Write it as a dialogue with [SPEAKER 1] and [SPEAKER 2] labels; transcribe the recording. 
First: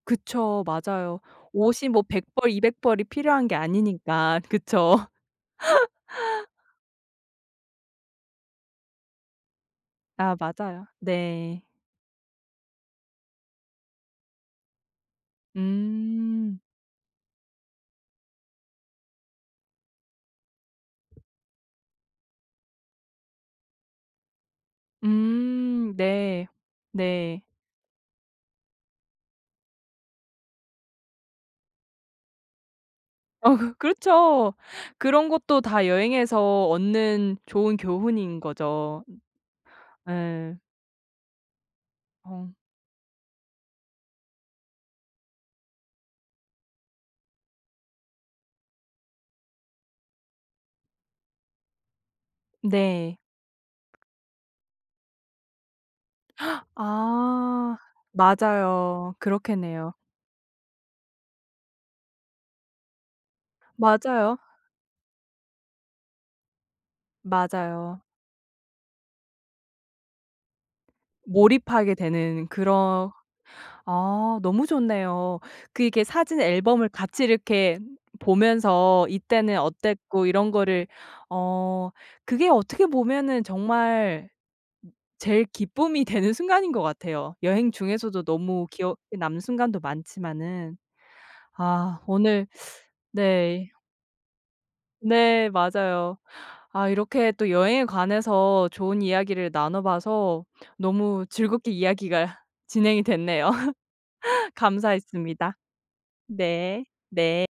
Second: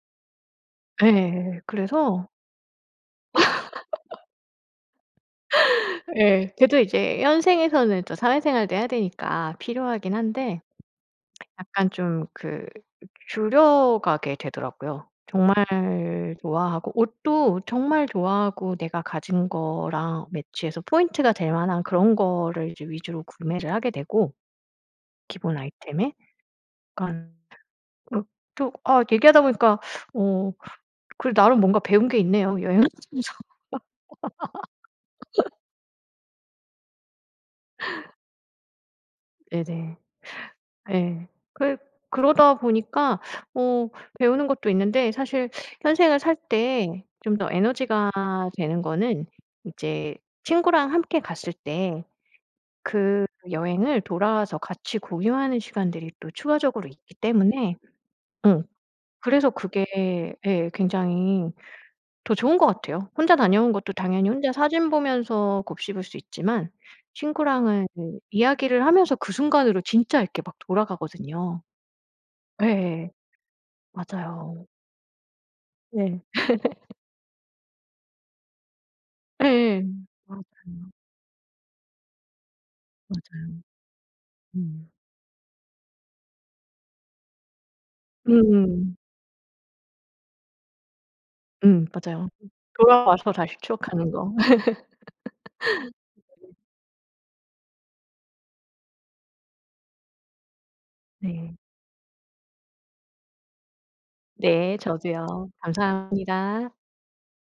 [SPEAKER 1] 그쵸. 맞아요.
[SPEAKER 2] 예
[SPEAKER 1] 옷이 뭐 백
[SPEAKER 2] 그래서
[SPEAKER 1] 벌 200벌 이 필요한 게 아니니까. 그쵸.
[SPEAKER 2] 예 그래도 이제 현생에서는 또 사회생활도 해야 되니까 필요하긴
[SPEAKER 1] 아
[SPEAKER 2] 한데
[SPEAKER 1] 맞아요. 네.
[SPEAKER 2] 약간 좀 그 줄여가게 되더라고요. 정말
[SPEAKER 1] 음.
[SPEAKER 2] 좋아하고 옷도 정말 좋아하고 내가 가진 거랑 매치해서 포인트가 될 만한 그런 거를 이제 위주로 구매를 하게 되고 기본
[SPEAKER 1] 음
[SPEAKER 2] 아이템에
[SPEAKER 1] 네.
[SPEAKER 2] 약간
[SPEAKER 1] 네.
[SPEAKER 2] 그 또 아 얘기하다 보니까 어 그래도 나름 뭔가 배운 게 있네요 여행하면서.
[SPEAKER 1] 어 그 그렇죠. 그런 것도 다 여행에서 얻는 좋은 교훈인 거죠.
[SPEAKER 2] 네네.
[SPEAKER 1] 예.
[SPEAKER 2] 예. 그
[SPEAKER 1] 어.
[SPEAKER 2] 그러다 보니까 어 배우는 것도 있는데 사실 현생을 살 때 좀 더 에너지가 되는 거는 이제 친구랑 함께 갔을 때
[SPEAKER 1] 네.
[SPEAKER 2] 그 여행을 돌아와서 같이 공유하는 시간들이 또 추가적으로 있기 때문에
[SPEAKER 1] 아
[SPEAKER 2] 음
[SPEAKER 1] 맞아요.
[SPEAKER 2] 그래서
[SPEAKER 1] 그렇겠네요.
[SPEAKER 2] 그게 예 굉장히 더 좋은 것 같아요. 혼자 다녀온 것도 당연히
[SPEAKER 1] 맞아요.
[SPEAKER 2] 혼자 사진 보면서 곱씹을 수 있지만 친구랑은
[SPEAKER 1] 맞아요.
[SPEAKER 2] 그 이야기를 하면서 그 순간으로 진짜 이렇게 막 돌아가거든요.
[SPEAKER 1] 몰입하게 되는 그런
[SPEAKER 2] 예.
[SPEAKER 1] 아
[SPEAKER 2] 맞아요.
[SPEAKER 1] 너무 좋네요. 그 이렇게
[SPEAKER 2] 네.
[SPEAKER 1] 사진 앨범을 같이 이렇게 보면서 이때는
[SPEAKER 2] 예예.
[SPEAKER 1] 어땠고 이런 거를
[SPEAKER 2] 맞아요.
[SPEAKER 1] 어 그게 어떻게 보면은
[SPEAKER 2] 맞아요.
[SPEAKER 1] 정말
[SPEAKER 2] 음.
[SPEAKER 1] 제일 기쁨이 되는 순간인 것 같아요. 여행 중에서도 너무
[SPEAKER 2] 음.
[SPEAKER 1] 기억에 남는 순간도 많지만은.
[SPEAKER 2] 음
[SPEAKER 1] 아
[SPEAKER 2] 맞아요.
[SPEAKER 1] 오늘
[SPEAKER 2] 돌아와서 다시
[SPEAKER 1] 네.
[SPEAKER 2] 추억하는 거.
[SPEAKER 1] 네 맞아요.
[SPEAKER 2] [unintelligible]
[SPEAKER 1] 아 이렇게 또 여행에 관해서 좋은 이야기를 나눠봐서 너무
[SPEAKER 2] 네.
[SPEAKER 1] 즐겁게 이야기가 진행이 됐네요.
[SPEAKER 2] 네 저도요.
[SPEAKER 1] 감사했습니다.
[SPEAKER 2] 감사합니다.
[SPEAKER 1] 네. 네.